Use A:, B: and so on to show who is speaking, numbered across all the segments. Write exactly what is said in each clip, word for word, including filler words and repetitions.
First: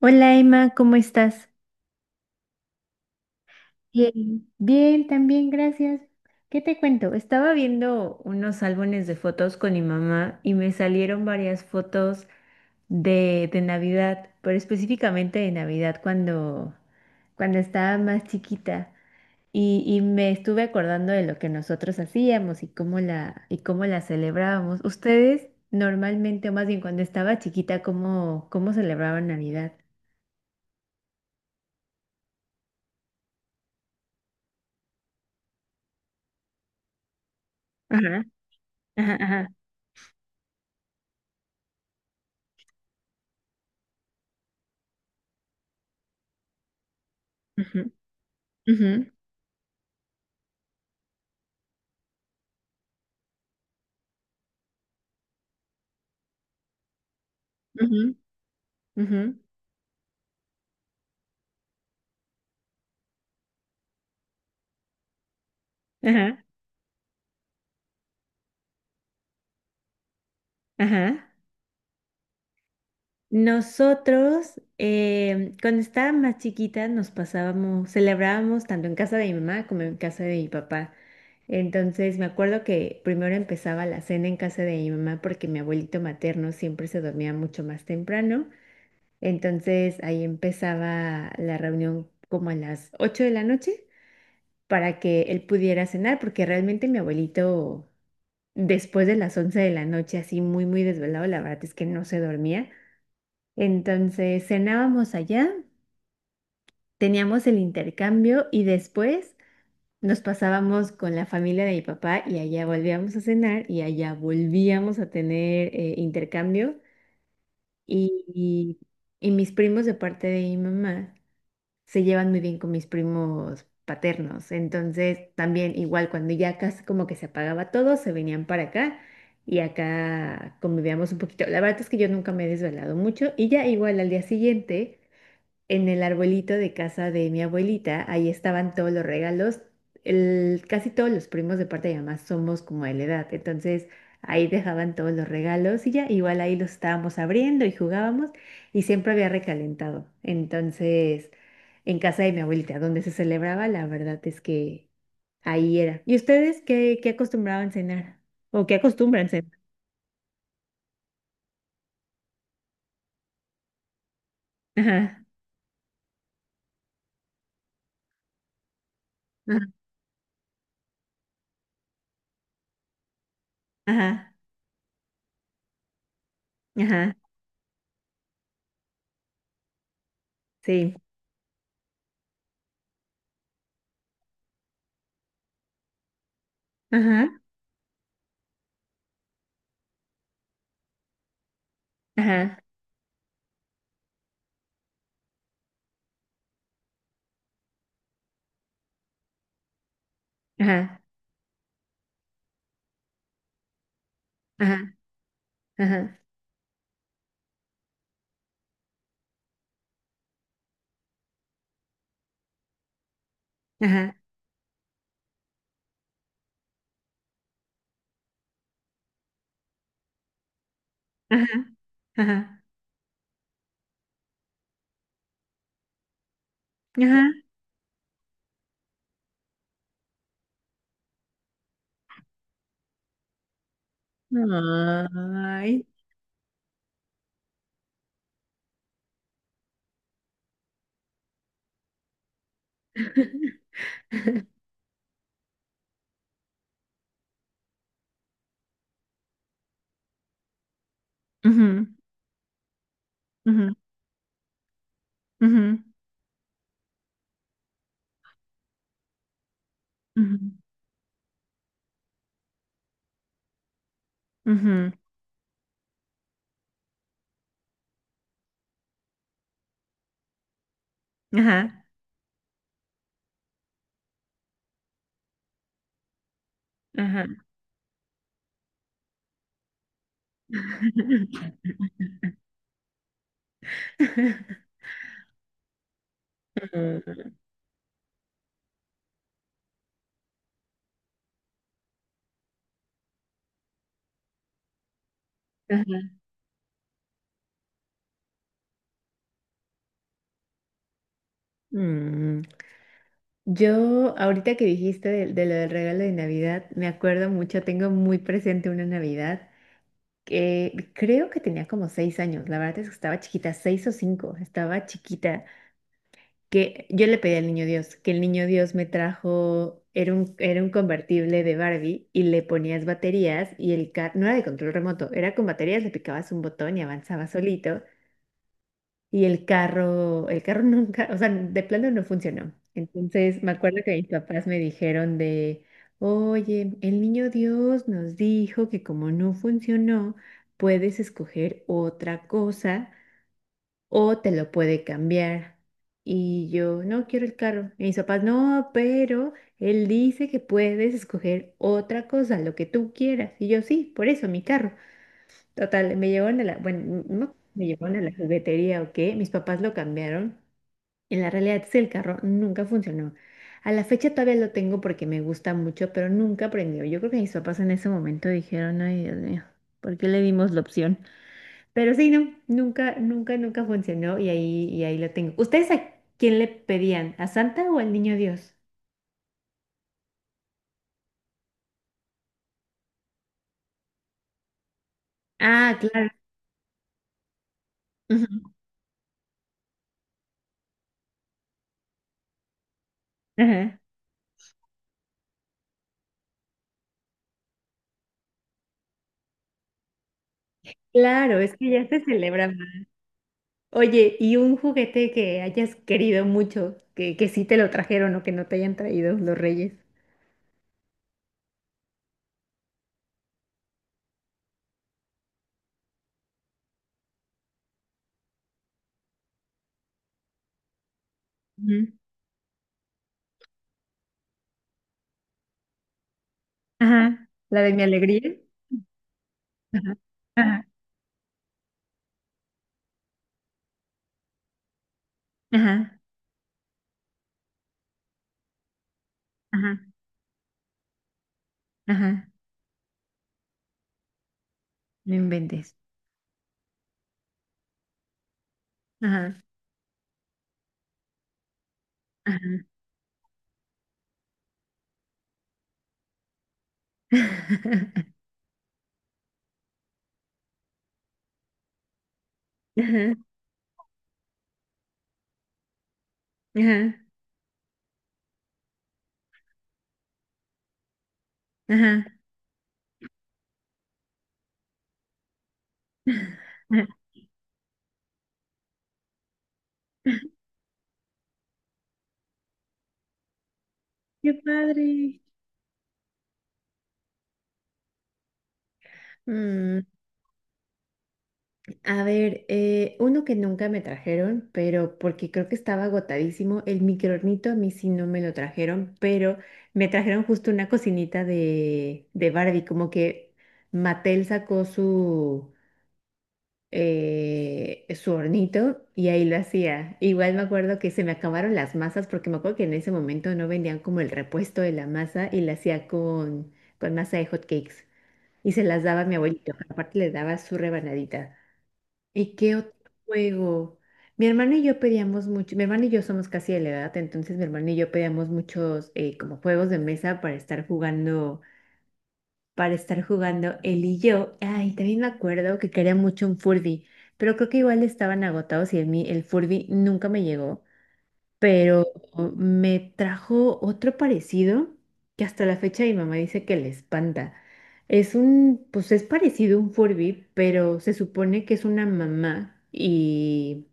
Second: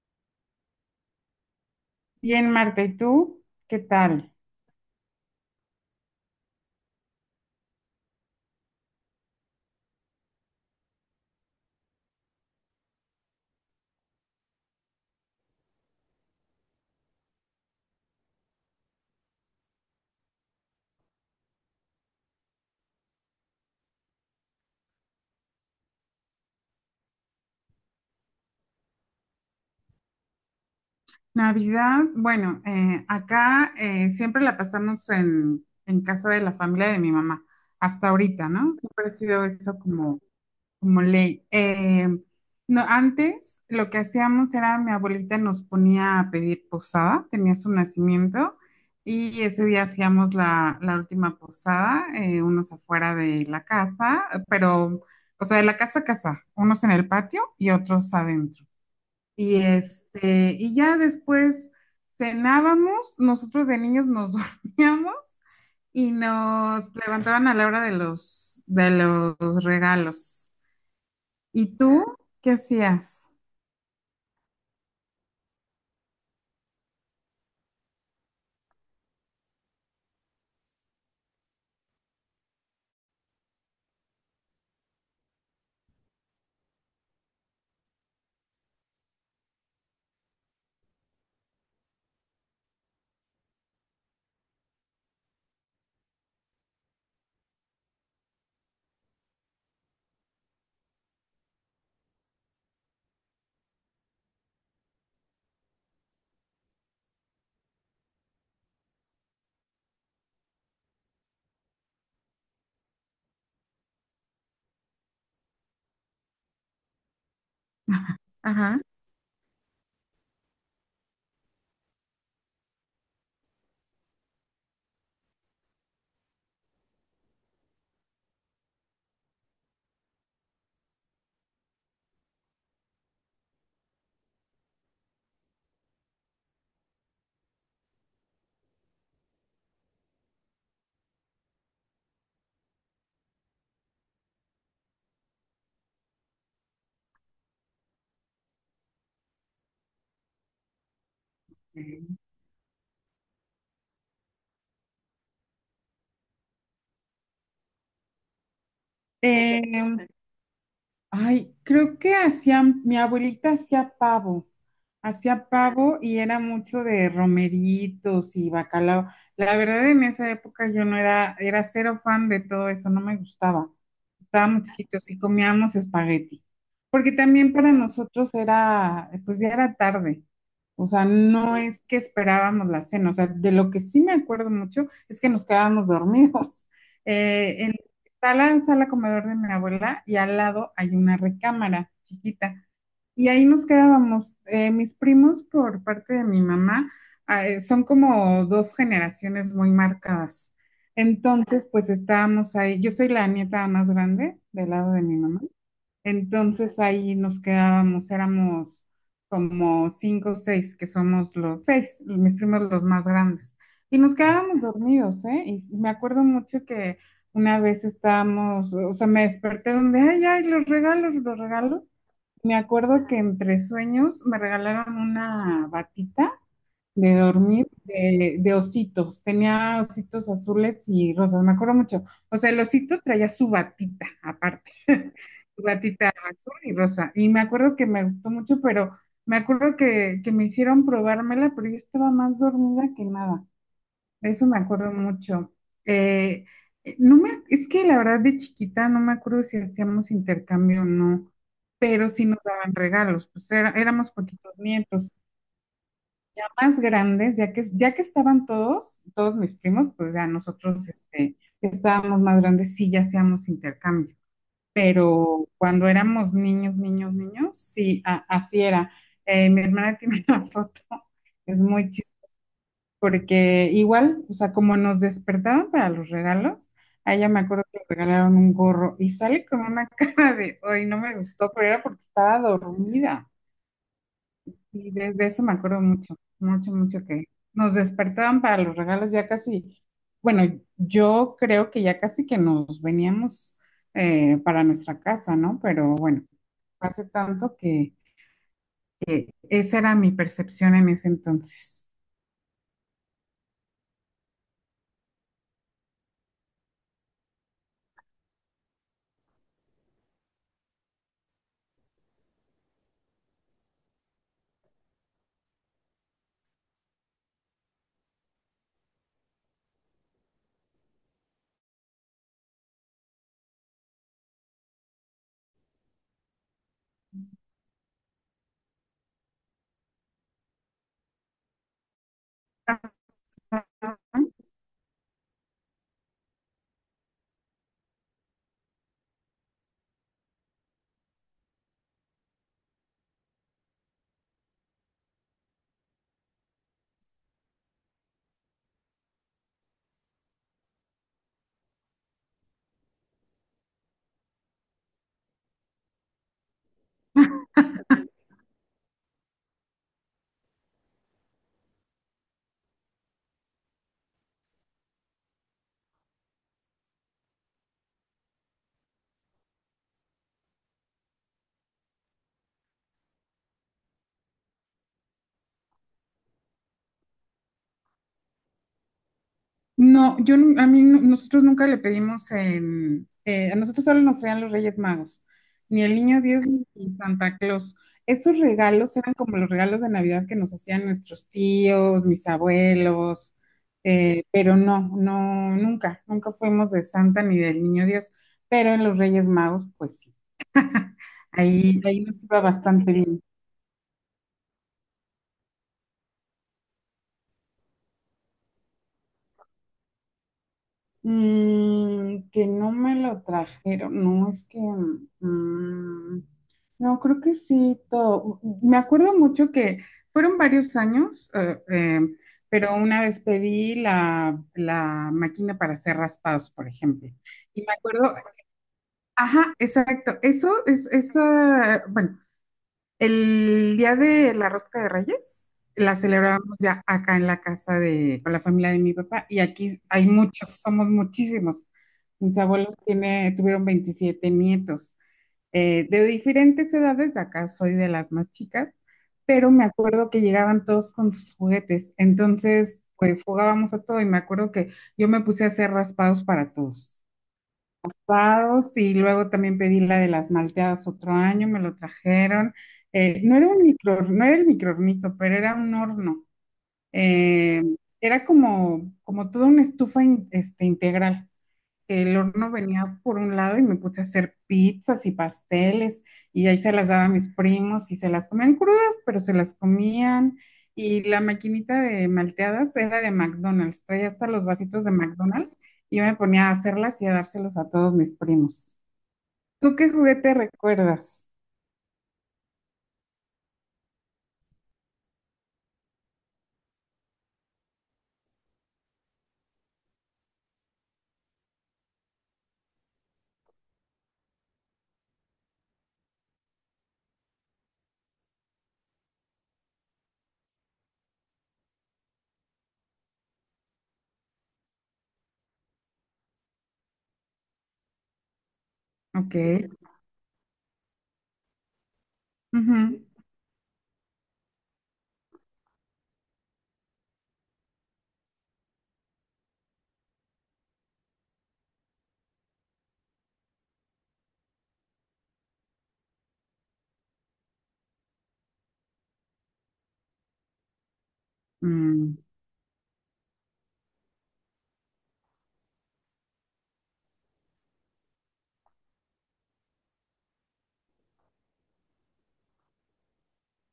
A: Hola Emma, ¿cómo estás?
B: Bien, Marta, ¿y tú? ¿Qué tal?
A: Bien, también, gracias. ¿Qué te cuento? Estaba viendo unos álbumes de fotos con mi mamá y me salieron varias fotos de, de Navidad, pero específicamente de Navidad cuando, cuando estaba más chiquita. Y, y me estuve acordando de lo que nosotros hacíamos y cómo la, y cómo la celebrábamos. ¿Ustedes normalmente, o más bien cuando estaba chiquita, cómo, cómo celebraban Navidad?
B: Navidad, bueno, eh, acá eh, siempre la pasamos en, en casa de la familia de mi mamá, hasta
A: Ajá,
B: ahorita, ¿no? Siempre ha
A: ajá,
B: sido
A: ajá.
B: eso como, como ley. Eh, no, antes lo que hacíamos era mi abuelita nos ponía a pedir posada, tenía su
A: Ujú,
B: nacimiento
A: ujú,
B: y ese día hacíamos la, la última posada, eh, unos afuera de la casa, pero, o sea, de la casa a casa, unos en el patio y otros
A: ujú.
B: adentro.
A: Ujú,
B: Y este, y ya después cenábamos, nosotros de niños nos dormíamos y
A: ajá,
B: nos levantaban a la hora de los de los regalos.
A: ajá.
B: ¿Y tú qué hacías?
A: Nosotros, eh, cuando estaba más chiquita, nos pasábamos, celebrábamos tanto en casa de mi mamá como en casa de mi papá. Entonces, me acuerdo que primero empezaba la cena en casa de mi mamá porque mi abuelito materno siempre se dormía mucho más temprano. Entonces, ahí empezaba la reunión como a las ocho de la noche para que él pudiera cenar, porque realmente mi abuelito después de las once de la noche, así muy, muy desvelado, la verdad es que no se dormía. Entonces cenábamos allá, teníamos el intercambio y después nos pasábamos con la familia de mi papá y allá volvíamos a cenar y allá volvíamos a tener eh, intercambio y,
B: Ajá.
A: y y mis primos de parte de mi mamá se llevan muy bien con mis primos paternos. Entonces, también igual cuando ya casi como que se apagaba todo, se venían para acá y acá convivíamos un poquito. La verdad es que yo nunca me he desvelado mucho y ya igual al día siguiente en el arbolito de casa de mi abuelita, ahí estaban todos los regalos. El, casi todos los primos de parte de mi mamá somos como de la edad, entonces ahí dejaban todos los regalos y ya, igual ahí los estábamos abriendo y jugábamos y siempre había recalentado. Entonces, en
B: Mm.
A: casa de mi abuelita, donde se celebraba, la verdad es que ahí era. ¿Y ustedes qué, qué acostumbraban cenar? ¿O qué acostumbran cenar?
B: Eh, Ay, creo que hacían, mi abuelita hacía pavo,
A: Ajá,
B: hacía pavo y era mucho de romeritos y bacalao. La
A: ajá,
B: verdad, en esa época yo no era, era cero fan de todo eso, no me gustaba.
A: ajá,
B: Estábamos chiquitos y comíamos espagueti, porque
A: ajá,
B: también para nosotros era, pues ya era tarde, o
A: sí,
B: sea, no es que esperábamos la cena, o sea, de lo que sí me acuerdo mucho es que nos quedábamos dormidos.
A: ajá,
B: Eh, en, Está la sala comedor de mi abuela y al lado hay una recámara
A: ajá,
B: chiquita. Y ahí nos quedábamos. Eh, mis primos, por parte de mi mamá, ah, eh, son como dos generaciones muy marcadas.
A: ajá,
B: Entonces, pues estábamos ahí. Yo soy la nieta más grande del lado
A: ajá.
B: de mi mamá.
A: Ajá,
B: Entonces ahí nos quedábamos, éramos como cinco o seis, que somos los seis, mis primos los más grandes. Y nos
A: ajá,
B: quedábamos dormidos, ¿eh? Y me acuerdo mucho que una vez estábamos, o sea, me despertaron de, ay, ay, los regalos, los
A: ajá,
B: regalos. Me
A: ajá,
B: acuerdo que entre sueños me regalaron una batita de
A: ajá.
B: dormir de, de ositos. Tenía ositos azules y rosas, me acuerdo mucho. O sea, el osito traía su batita aparte, su
A: Ay.
B: batita azul y rosa. Y me acuerdo que me gustó mucho, pero me acuerdo que, que me hicieron probármela, pero yo estaba más dormida que nada de eso me acuerdo mucho. Eh, eh, no me, es que la verdad de chiquita no me acuerdo si hacíamos intercambio o no,
A: Ujú,
B: pero sí nos daban regalos, pues era-
A: ujú,
B: éramos poquitos nietos.
A: ujú,
B: Más grandes, ya que, ya que estaban todos, todos mis primos, pues ya
A: ujú,
B: nosotros este, que estábamos más grandes, sí ya hacíamos intercambio.
A: ujú.
B: Pero cuando éramos niños, niños, niños, sí, a- así era. Eh, mi hermana tiene una foto, es
A: Ajá,
B: muy chistosa porque igual, o sea, como nos despertaban para los regalos, a
A: ajá.
B: ella me acuerdo que le regalaron un gorro y sale con una cara de, hoy no me gustó, pero era porque estaba dormida. Y desde eso me acuerdo mucho, mucho, mucho que nos despertaban para los regalos ya casi, bueno, yo creo que ya casi que nos veníamos eh, para nuestra casa, ¿no? Pero
A: Ajá.
B: bueno, hace tanto que esa era mi percepción en ese entonces.
A: Mm. Yo, ahorita que dijiste de, de lo del regalo de Navidad, me acuerdo mucho, tengo muy presente una Navidad que creo que tenía como seis años, la verdad es que estaba chiquita, seis o cinco, estaba chiquita que yo le pedí al niño Dios, que el niño Dios me trajo, era un, era un convertible de Barbie y le ponías baterías y el carro, no era de control remoto, era con baterías, le picabas un botón y avanzaba solito y el carro, el carro nunca, o sea, de plano no funcionó. Entonces me acuerdo que mis papás me dijeron de, oye, el niño Dios nos dijo que como no funcionó, puedes escoger otra cosa o te lo puede cambiar. Y yo, no quiero el carro. Y mis papás, no, pero él dice que puedes escoger otra cosa, lo que tú quieras. Y yo, sí, por eso, mi carro. Total, me llevaron a la, bueno, no, me llevaron a la juguetería o qué, mis papás lo cambiaron. En la realidad es que el carro nunca funcionó. A la fecha todavía lo tengo porque me gusta mucho, pero nunca prendió. Yo creo que mis papás en ese momento dijeron, ay, Dios mío, ¿por qué le dimos la opción? Pero sí, no, nunca, nunca, nunca funcionó y ahí, y ahí lo tengo. ¿Ustedes a quién le pedían? ¿A Santa o al Niño Dios?
B: No, yo nu- a mí nu- nosotros nunca le pedimos en eh, a nosotros solo nos traían los Reyes Magos,
A: Ah,
B: ni el
A: claro.
B: Niño Dios ni Santa Claus. Estos
A: Ujú.
B: regalos eran como los regalos de Navidad que nos hacían nuestros tíos, mis abuelos,
A: Ajá.
B: eh, pero no, no, nunca, nunca fuimos de Santa ni del Niño Dios, pero en los Reyes Magos, pues sí,
A: Claro, es que
B: ahí,
A: ya
B: ahí
A: se
B: nos iba
A: celebra más.
B: bastante bien.
A: Oye, ¿y un juguete que hayas querido mucho, que, que sí te lo trajeron o que no te hayan traído los reyes?
B: Mm, que no me lo trajeron, no es que, mm, no, creo que sí, todo. Me acuerdo mucho que fueron varios años, eh,
A: Ujú.
B: eh, pero una vez pedí la, la máquina para hacer raspados, por ejemplo.
A: Ajá, la
B: Y
A: de
B: me
A: mi
B: acuerdo,
A: alegría.
B: ajá,
A: Ajá,
B: exacto, eso
A: ajá,
B: es, eso, bueno, el día de la rosca de Reyes la
A: ajá,
B: celebramos ya acá en la casa de con la familia de mi papá y
A: ajá,
B: aquí hay muchos, somos muchísimos.
A: ajá,
B: Mis abuelos tiene, tuvieron veintisiete nietos
A: no inventes.
B: eh, de diferentes edades, de acá soy de las más chicas,
A: Ajá,
B: pero me acuerdo que llegaban todos con sus juguetes,
A: ajá,
B: entonces pues jugábamos a todo y me acuerdo que yo me puse a hacer raspados para todos malteados, y luego también pedí la de las malteadas otro año, me lo trajeron.
A: ajá,
B: Eh, no era un micro, no era el microhornito, pero era un horno.
A: ajá,
B: Eh, Era como, como toda una estufa in- este, integral.
A: ajá,
B: El horno venía por un lado y me puse a hacer pizzas y pasteles y ahí se las
A: ajá.
B: daba a mis primos y se las comían crudas, pero se las comían. Y la maquinita de malteadas era de McDonald's, traía hasta
A: Qué
B: los vasitos de
A: padre.
B: McDonald's y yo me ponía a hacerlas y a dárselos a todos mis primos. ¿Tú
A: Mm,
B: qué juguete recuerdas?
A: a ver, eh, uno que nunca me trajeron, pero porque creo que estaba agotadísimo, el microornito a mí sí no me lo trajeron, pero me trajeron justo una cocinita de, de Barbie, como que Mattel sacó su, eh, su hornito y ahí lo hacía. Igual me acuerdo que se me acabaron las masas, porque me acuerdo que en ese momento no vendían como el repuesto de la masa y la hacía con, con masa de hot cakes. Y se las daba a mi
B: Ok.
A: abuelito, aparte le daba su rebanadita. ¿Y qué otro
B: Ujú.
A: juego? Mi hermano y yo pedíamos mucho, mi hermano y yo somos casi de la edad, entonces mi hermano y yo pedíamos muchos eh, como juegos de mesa para estar jugando, para estar jugando él y yo. Ay, también me acuerdo que quería mucho un Furby, pero creo que igual estaban agotados y a mí el Furby nunca me llegó pero
B: Mm,
A: me trajo otro parecido que hasta la fecha mi mamá dice que le espanta. Es un, pues es parecido a un Furby, pero se supone que es una mamá y,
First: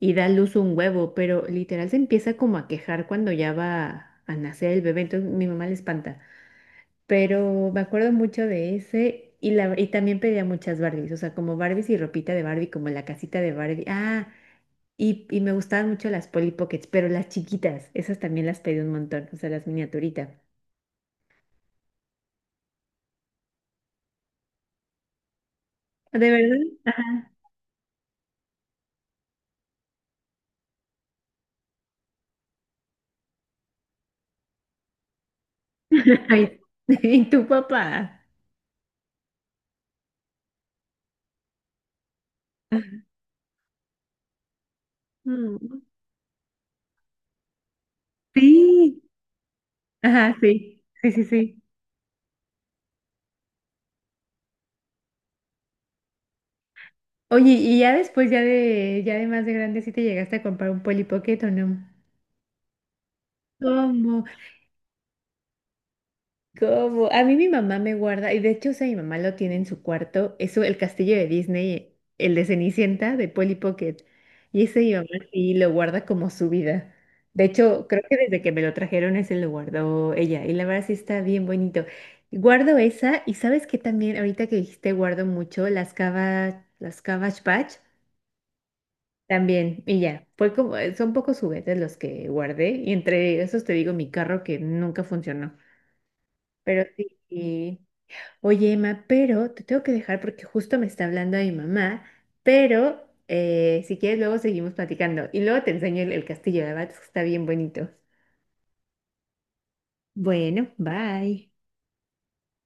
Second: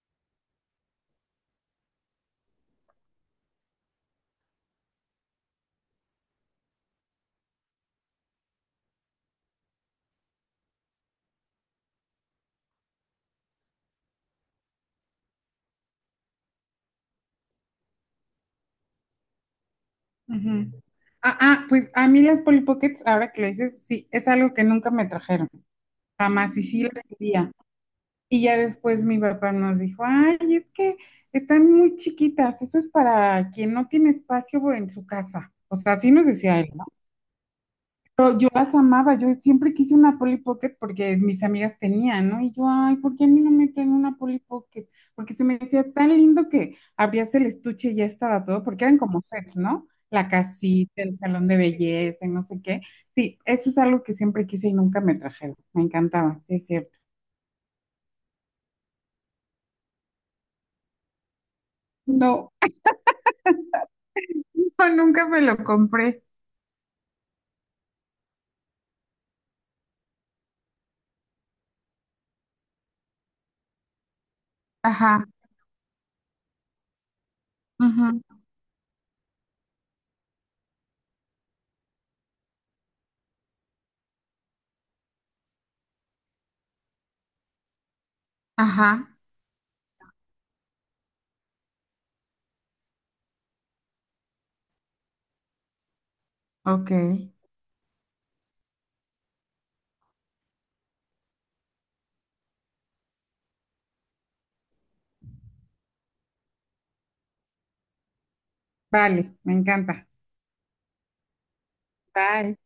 A: y da a luz un huevo, pero literal se empieza como a quejar cuando ya va a nacer el bebé, entonces mi mamá le espanta. Pero me acuerdo mucho de ese. Y, la, y también pedía muchas Barbies, o sea, como Barbies y ropita de Barbie, como la casita de Barbie. Ah, y, y me gustaban mucho las Polly Pockets, pero las chiquitas, esas también las pedí un montón, o sea, las miniaturitas.
B: ujú. Ah, ah, pues a mí las Polly Pockets, ahora que lo dices, sí, es algo que nunca me trajeron.
A: ¿De
B: Jamás, y
A: verdad?
B: sí las
A: Ajá.
B: pedía. Y ya después mi papá nos dijo, ay, es que están muy chiquitas, eso es para quien no tiene espacio en su casa. O sea, así nos
A: Ay,
B: decía él, ¿no?
A: ¿Y tu papá?
B: Pero yo las amaba, yo siempre quise una Polly Pocket porque mis amigas tenían, ¿no? Y yo, ay, ¿por qué a mí no me traen una Polly Pocket? Porque se me
A: Mm,
B: decía tan lindo que abrías el estuche y ya estaba todo, porque eran
A: sí.
B: como sets, ¿no? La
A: Ajá, sí.
B: casita,
A: Sí,
B: el
A: sí,
B: salón de
A: sí.
B: belleza y no sé qué. Sí, eso es algo que siempre quise y nunca me trajeron. Me encantaba, sí es cierto.
A: Oye, ¿y ya después, ya de, ya de más de grande, sí te llegaste a comprar un Polly Pocket o no?
B: No,
A: ¿Cómo?
B: No, nunca me lo compré.
A: ¿Cómo? A mí mi mamá me guarda, y de hecho, o sea, mi mamá lo tiene en su cuarto, eso, el castillo de Disney, el de Cenicienta, de Polly Pocket, y ese mi mamá
B: Ajá,
A: sí lo guarda como su vida. De hecho, creo que
B: ujú,
A: desde que me lo trajeron ese lo guardó ella, y la verdad sí está bien bonito. Guardo esa, y sabes que también, ahorita que dijiste, guardo mucho las cava, las Cabbage Patch,
B: ajá,
A: también, y ya, fue como, eh, son pocos juguetes los que guardé, y entre esos te digo mi carro que nunca funcionó, pero
B: ok.
A: sí. Oye, Emma, pero te tengo que dejar porque justo me está hablando mi mamá, pero eh, si quieres luego seguimos platicando y luego te enseño el, el castillo de Abad, que está bien bonito.
B: Vale, me encanta.
A: Bueno, bye.
B: Bye.